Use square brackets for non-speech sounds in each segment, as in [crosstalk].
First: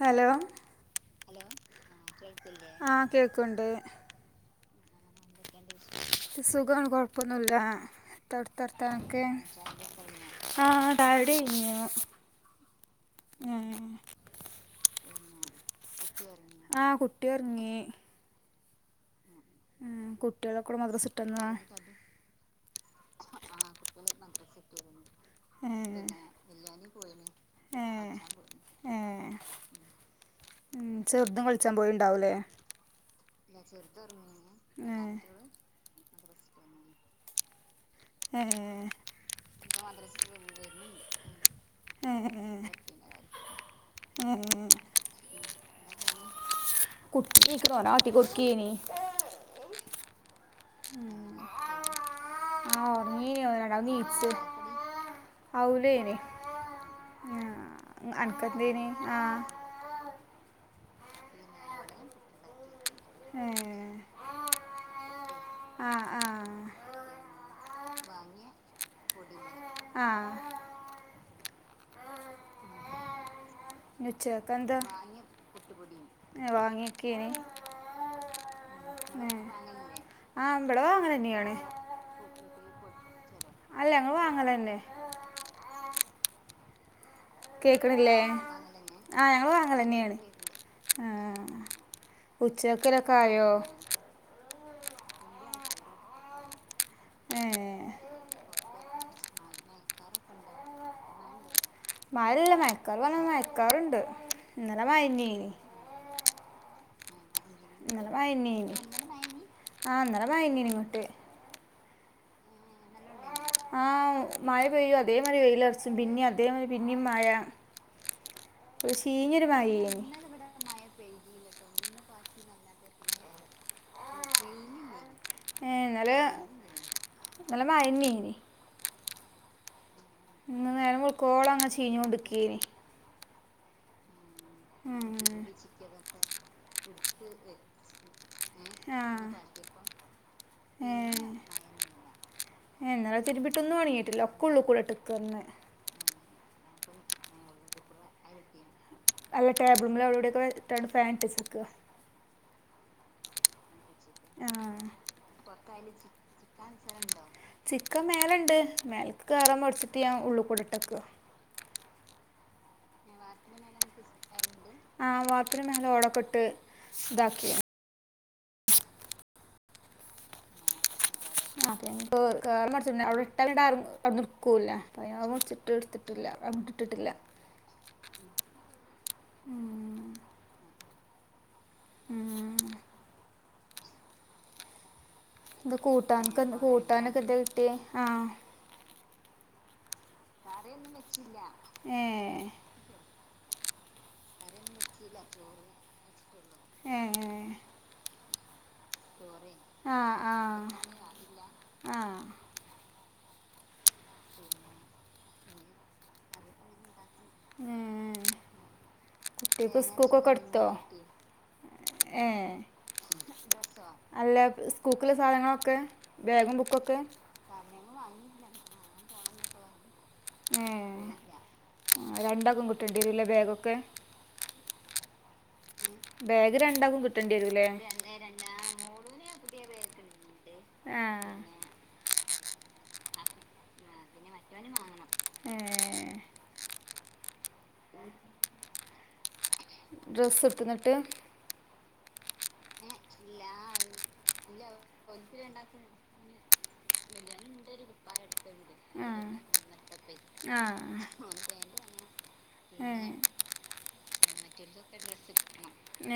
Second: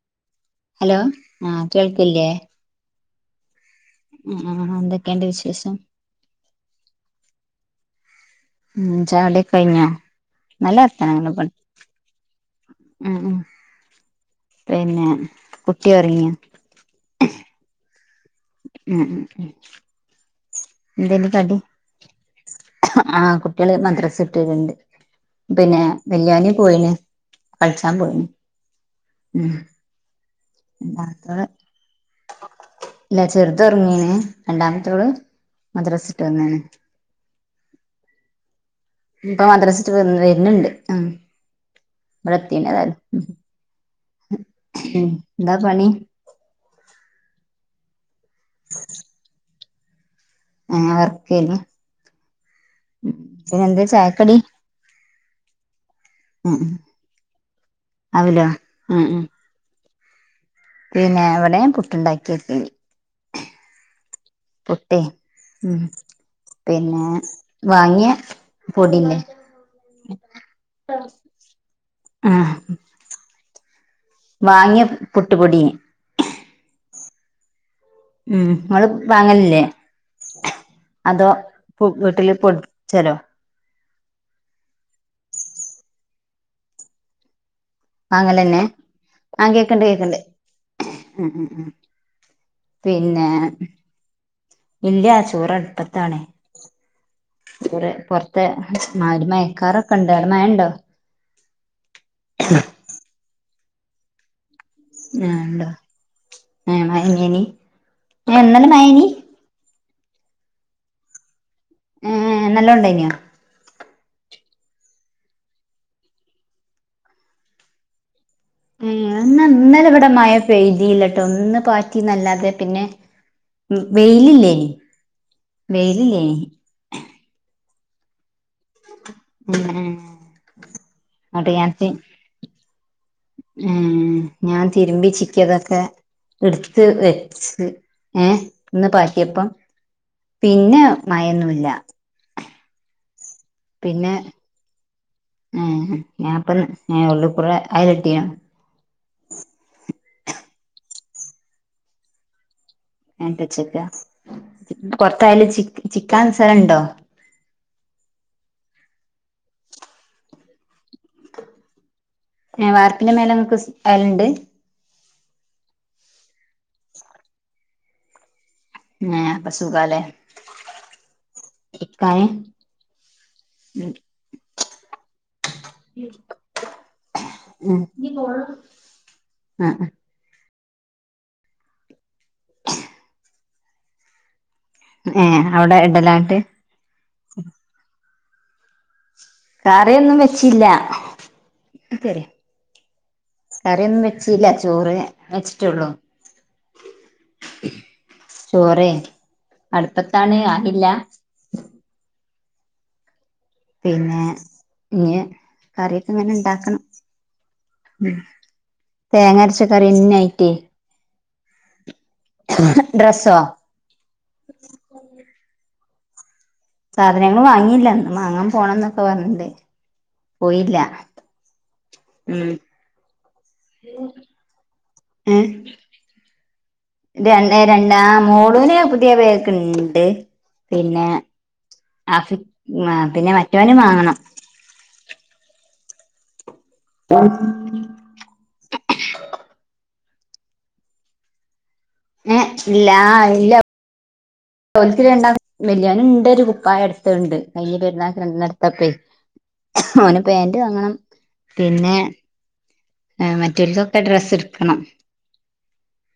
Hello hello ആഹ് കേൾക്കില്ലേ കേൾക്കുന്നില്ലേ ആഹ് കേക്ക്ണ്ട് ആഹ് ആഹ് എന്തൊക്കെണ്ട് വിശേഷം? സുഖാണ് കുഴപ്പൊന്നില്ല. എന്താ അവിടത്തെ ഉം വർത്താനൊക്കെ ചായുടിയൊക്കെ കഴിഞ്ഞോ ആ നല്ല ചായ വർത്താനങ്ങള് കുടി പ കഴിഞ്ഞു. ഉം ഉം ആഹ് ആഹ് പിന്നെ കുട്ടി ഒറങ്ങിയോ ആഹ് കുട്ടി ഒറങ്ങി. ഉം ഉം ഉം ഉം കുട്ടികളെക്കൂടെ മദ്രസ് എന്തേനി വിട്ടെന്ന? കടി ആഹ് കുട്ടികള് മദ്രാസ ഇട്ടരുണ്ട്. പിന്നെ ഏ വല്യൺ പോയിന് കളിച്ചാൻ പോയിന് ഏ ഉം ഉം ചെറുതും രണ്ടാമത്തോള് കളിച്ചാൻ പോയിണ്ടാവലേ? ഇല്ല ചെറുത് ഉറങ്ങീന് ഏ രണ്ടാമത്തോള് മദ്രാസ ഇട്ട് വന്നാണ്. ഏഹ് ഇപ്പൊ മദ്രസ വിട്ട് വന്ന് വരുന്നുണ്ട് ഉം ഏഹ് ഇവിടെ ഏഹ് എത്തീണ് ഏതായാലും ഉം എന്താ പണി [unintelligible] ട്ടി കുട്ടീനി ഏഹ് ഉം വർക്കേനി ആഹ് ഉറങ്ങീനി പിന്നെ എന്താ രണ്ടാമത് നീച്ചി ചായക്കടി ഔലേനി ഉം ഉം അവലോ അനക്കെന്തേനി ഉം ഉം ആഹ് പിന്നെ അവിടേം പുട്ടുണ്ടാക്കി എത്തി ഏഹ് പുട്ടേ ഉം ആ പിന്നെ വാങ്ങിയ പൊടില്ലേ ആ ആഹ് പിന്നെ ഉച്ചേത്തെന്താ വാങ്ങിയ പുട്ടുപൊടി വാങ്ങിക്കീനി ഉം ഇങ്ങള് വാങ്ങലില്ലേ ആ ഇവിടെ വാങ്ങൽ അതോ തന്നെയാണ് പ്പ് വീട്ടിൽ പൊട് ചലോ. അല്ല ഇങ്ങ വാങ്ങലന്നെ കേൾക്കണില്ലേ വാങ്ങലെന്നെ ആ ഞങ്ങൾ ആഹ് വാങ്ങൽ കേക്കണ്ട് തന്നെയാണ് കേക്കണ്ട്. ആ ഉ ഉം ഉം ഉച്ചക്കിലൊക്കെ പിന്നെ ആയോ ഇല്ല്യ ചോറ് അടുപ്പത്താണേ ഏ റെ പൊറത്ത് മാരി മയക്കാറൊക്കെണ്ട് അവിടെ മഴണ്ടോ? മഴല്ല മയക്കാർ പറഞ്ഞ മയക്കാറുണ്ട്. ഇന്നല മയ ആണ്ടോ ആ മഴ എങ്ങനി ഇന്നലെ മയനീനി ആഹ് അന്നലെ മയനേനി ഇങ്ങോട്ട് ആഹ് നല്ലോണ്ടായിനോ? ആഹ് മഴ പെയ്യു അതേമാരി വെയിലൊറച്ചും പിന്നേം അതേമാതി പിന്നീം മഴ ഒരു ഏഹ് എന്നാ ചീഞ്ഞൊരു ഇന്നല മഴയേനി ഇവിടെ മയ പെയിതീല്ലട്ടോ ഒന്ന് പാറ്റിന്നല്ലാതെ പിന്നെ വെയിലില്ലേനി ഏഹ് ഇന്നല വെയിലില്ലേനി നല്ല മയന്നേനി ഉം ഉം ഇന്ന് നേരം വെള്കൊളം അങ്ങനെ ചീഞ്ഞ് കൊണ്ടിക്കേനി ഉം ഞാൻ തിരുമ്പി ഉം. ചിക്കിയതൊക്കെ എടുത്ത് വെച്ച് ഏഹ് ഒന്ന് ആ പറ്റിയപ്പം പിന്നെ മയൊന്നുല്ല ഏഹ് ഇന്നല തിരുമ്പിട്ടൊന്നും ഒണങ്ങിട്ടില്ല ഒക്കെ ഉള്ളൂകൂടെ ഇട്ട്ക്കാന്ന് മ്ഹ് ഞാൻപ്പ ഞാ ഉള്ളിക്കൂടെ അയകെട്ടിയാ അല്ല ടേബിൾ മൽ അവിടെയൊക്കെയിട്ട് ഫാൻ ഇട്ട് വെച്ചക്ക്. ഫാൻ ഇട്ട് വെച്ചക്ക് ആ പൊറത്തായാലും ചി, ചിക്കാൻ സ്ഥലണ്ടോ? ചിക്കാൻ മേലണ്ട്, മേലക്ക് കേറാൻമടിച്ചിട്ട് ഞാൻ ഉള്ള് കൂടെ ഇട്ടക്ക്. ഏഹ്, വാർപ്പിന്റെ മേലെ ഇങ്ങക്ക് സ് അയല്ണ്ട്. ആ വാർപ്പിന്റെ മേലെ ഓടൊക്കെട്ട് ഇതാക്കിയിണ്. ആഹ്, അപ്പ സുഖാലേ. അപ്പ ഞാൻ ഇപ്പോ കേറാൻ മടിച്ച് അവ്ടെ ഇട്ട എന്താ അവിട്ന്ന് ഇട്ക്കൂല്ല. അപ്പ അയിന് മട്ച്ചിട്ട് ഇട്ത്ത് ട്ടില്ല. അപ്പ ഇട്ടിട്ടില്ല. ആഹ്, ഇഞ്ഞ് പോണം. ആഹ്, ആഹ് ആഹ് ഏഹ് ഇത് അവിടെ ഇടലാട്ട് കൂട്ടാൻക്ക് എന്ത് കൂട്ടാനൊക്കെ എന്തെ കിട്ടിയെ? ആഹ്. കറിയൊന്നും വെ കറിയൊന്നും വെച്ചില്ല. ഏഹ് കറിയൊന്നും വെച്ചീല്ല ചോറ് വെച്ചിട്ടൊള്ളൂ. ഏ ചോറേ, ആഹ് അട്പ്പത്താണ് ആഹ് ആയില്ല. ആഹ് പിന്നെ, ഇഞ്ഞ് കറിയൊക്കെ ഇങ്ങനെ ഇണ്ടാക്കണം. ഉം, തേങ്ങരച്ച കറിന്നെ ആയിറ്റേ ഏഹ് ഡ്രസ്സോ അല്ല സ്കൂൾക്ക്ള്ള സാധനങ്ങളൊക്കെ ബാഗും ബുക്കൊ സാധനങ്ങൾ വാങ്ങിയില്ല. ഇന്ന് മാങ്ങാൻ പോണം എന്നൊക്കെ പറഞ്ഞിണ്ട്. ഏ പോയില്ല. ഉം രണ്ടാക്കും കിട്ടേണ്ടി വരൂല്ലേ ബാഗൊക്കെ ഏഹ് ബാഗ് രണ്ടാകും രണ്ടേ രണ്ടാ മോളൂന് പുതിയ ബാഗ്ണ്ട്. പിന്നെ, ആഹ് [unintelligible] പിന്നെ മറ്റോന് വാങ്ങണം. ഏ ത [inaudible] ഡ്രസ്സ് ഇട്ത്ത് ഇങ്ങട്ട്? ഏഹ്, ഇല്ലാ ഇല്ലം ഓൽക്ക് രണ്ടാക്കും വെല്ല്യോന് ഇണ്ട് ഒര് കുപ്പായ ഇട്ത്തെ ഇണ്ട്. കഴിഞ്ഞ പെരുന്നാക്ക് രണ്ടണ്ണട്ത്തപ്പേ. ആഹ് ഓന് പാൻറ് ആ വാങ്ങണം. പിന്നെ, ഏ ഏഹ്, മറ്റോൽക്കൊക്കെ ഡ്രസ്സ് ഇട്ക്കണം. ഡ്രസ്സ്‌ ഇട്ക്കണം.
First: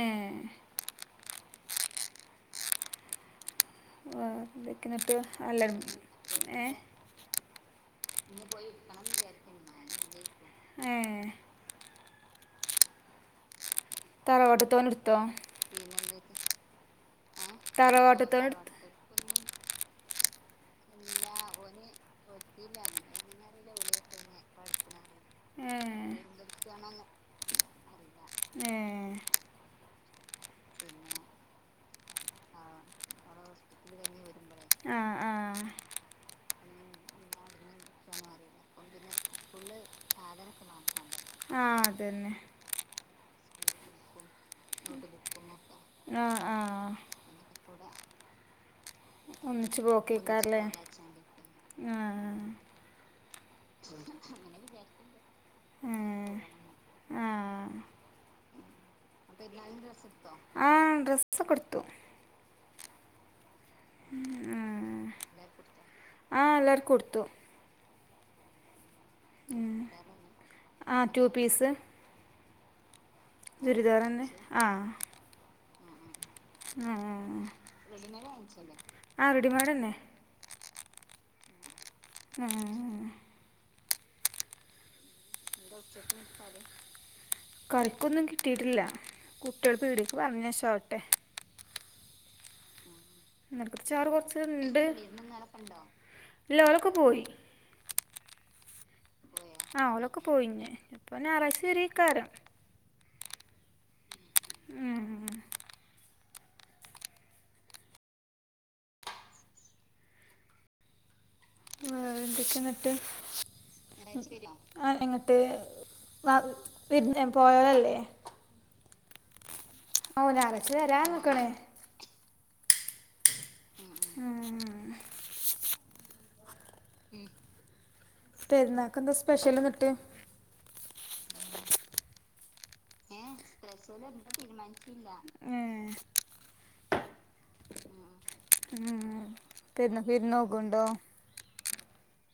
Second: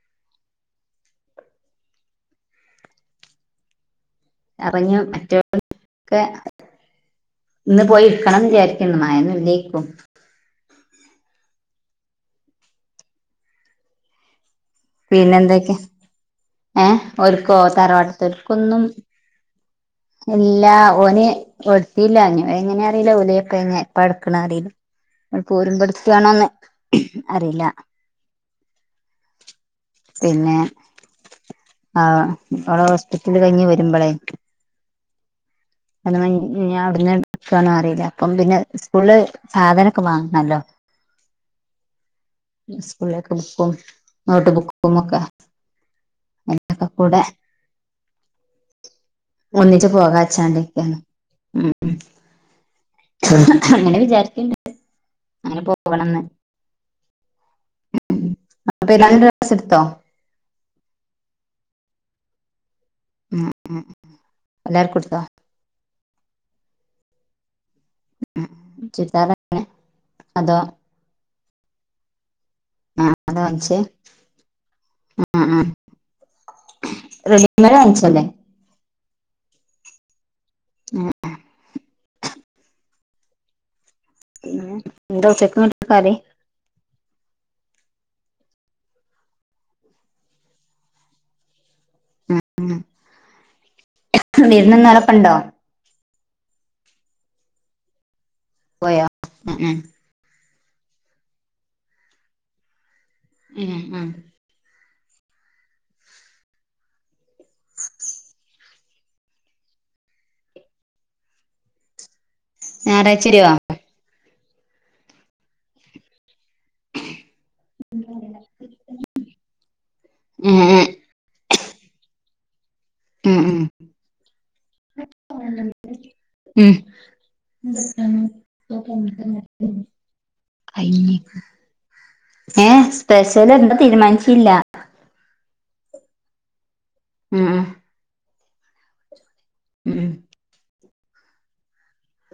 ഏഹ് വേറെന്തൊക്കെ അരിഞ്ഞു എന്നിട്ട് അല്ല മറ്റോൽക്കൊക്കെ ഏ ഇന്ന് പോയി ഇരിക്കണംന്ന് വിചാരിക്ക്ണ്ട് മഴൊന്നും ഇല്ലേക്കും. ഏഹ് ആ ഇവട്ത്തോന് ഇട് പിന്നെ എന്തൊക്കെ? ഏഹ്, ഓൽക്കോ തറവാട്ടത്തോൻ എടുത്ത് തറവാട്ട്ത്തോൽക്കൊന്നും ഇല്ല. ഓന് ഓര് ഇട്ത്തീല്ല ഇഞ്ഞ് എങ്ങനെ അറീ ല. ഓല് ഇപ്പ ഇഞ്ഞ് ഇപ്പ എട്ക്കണ അറീല. ഓള് ഏ പോര്മ്പ ഇട്ത്ത് ആണോന്ന് അറിയില്ല. ഏഹ് പിന്നെ, ആ ഓളെ ഹോസ്പിറ്റല് കഴിഞ്ഞ് വര്മ്പളേ ആഹ്, ആഹ് അങ്ങനെ ഇഞ്ഞ് അവിട്ന്ന് ഇട്ക്ക് ആണോ അറീല. അപ്പം പിന്നെ സ്കൂളിൽ സാധന ഒക്കെ വാങ്ങണല്ലോ? ആ അതന്നെ ഈസ്കൂളിലേക്കെ ബുക്കും നോട്ട് ബുക്കും ഒക്കെ ആഹ് അതിനൊക്കെ ആഹ് കൂടെ ഒന്നിച്ച് പോക്കേക്കാരല്ലേ പോകച്ചാണ്ടക്കെയാണ് ഉം ഉം ആ അങ്ങനെ വിചാരിക്ക്ണ്ട് അങ്ങനെ ആ പോകണഎന്ന് ആ ഉം അപ്പ ഏലാരു ഡ്രസ്സ്‌ എടുത്തോ എടുത്തോ ആഹ് ഡ്രെസ്സ്ക്കെടുത്തു ഉം ഉം എല്ലാർകെടുത്ത ആഹ് എല്ലാർ കൊടുത്തു ഉം ചുരിദാർ ഒക്കെ അതോ ആഹ് റ്റു പീസ് ഉം ചുരിദാറന്നെ ആഹ് ഉം ഉം ഉം ഉം ഉം ഉം വാങ്ങിച്ചല്ലേ റെഡിമെയ്ഡ് വാങ്ങിചെ അല്ല? ആഹ് റെഡിമെഡന്നേ ആഹ് ആഹ് ആഹ് ആഹ് ആഹ് പിന്ന എന്ത ഉച്ച എന്താ ഉച്ചക്ക് കറിക്കൊന്നും കിട്ടിട്ടില്ല കുട്ടികൾ പീടക്ക് പറഞ്ഞശവട്ടെ ആഹ് [unintelligible] കുട്ച്ചാറ് കൊറച്ച് ഇണ്ട് വിരുന്ന് ഇന്നാലൊക്കെ ഇന്നു നിനക്ക് ഉണ്ടോ ഇല്ലാഒരൊക്കെ പോയി പോയാ ആഹ് ഓളൊക്കെ പോയിഞ് ഇപ്പൊഞായറാഴ്ച വരെക്കാരം ആഹ് ആഹ് ഉം ഉം എന്തൊക്കെ എങ്ങട്ട് ഞായറാഴ്ച വരുവോ ഞാറച്ച വര്നൊ ആഹ് എങ്ങട്ട് വാവ് വിരിന്നെ പോയതല്ലേ ഓഹ് ഉം ഞാറച്ച ഉം വരാൻ നോക്കണേ ഉം ഉം ഉം ഉം ഉം പെരുന്നാൾക്ക് എന്താ സ്പെഷ്യൽ [unintelligible] എന്നിട്ട് ഹായ്മ്മി ഏഹ് സ്പെഷ്യൽ എന്താ തീരുമാനിച്ചില്ല ഏഹ് ഉം ഉം ഉം ഉം പിന്ന ഉം വിരുന്നോക്കൊണ്ടോ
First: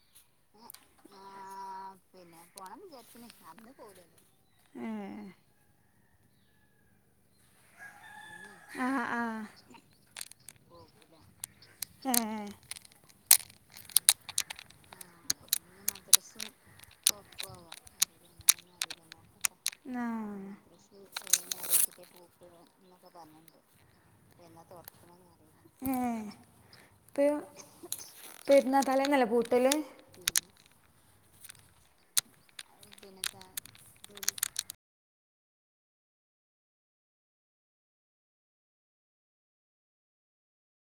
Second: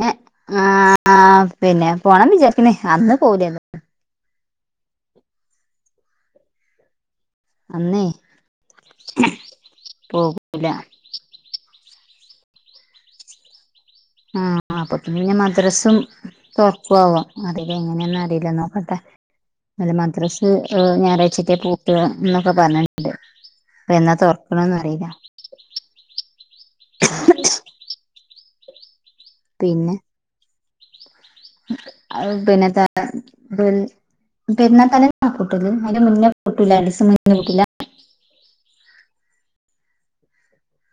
ഏഹ് ആഹ് പിന്നെ പോണം വിചാരിക്കുന്നേ അന്ന് പോലന്നു ഏ അന്നേ ആഹാ ആഹ് ഇല്ല ഏഹ് ആഹ് അപ്പൊ പിന്നെ മദ്രസും സ്വർക്ക്ആവ അറില എങ്ങനെയെന്ന് അറില്ല നോക്കട്ടെ അല്ല ആഹ് മദ്രസ് ഞായറാഴ്ച്ചക്കെ പൂട്ടാ ഇന്നൊക്കെ പർഞ്ഞെട്ടി അപ്പൊ എന്നാ തോറക്ണത്ന്ന് അറീല്ല ഏഹ് ഇപ്പോ ഓ പേര്ന്നാ തലെന്നല്ലേ പോ പിന്നെ അത് പിന്നെ ത [unintelligible] പെര്ന്നാ തലേന്നാ പൂട്ടല് അയിന്റെ മുന്നെ പൂട്ടൂല അയിന്റെ രണ്ടിസം മുന്നെ പൂട്ടൂല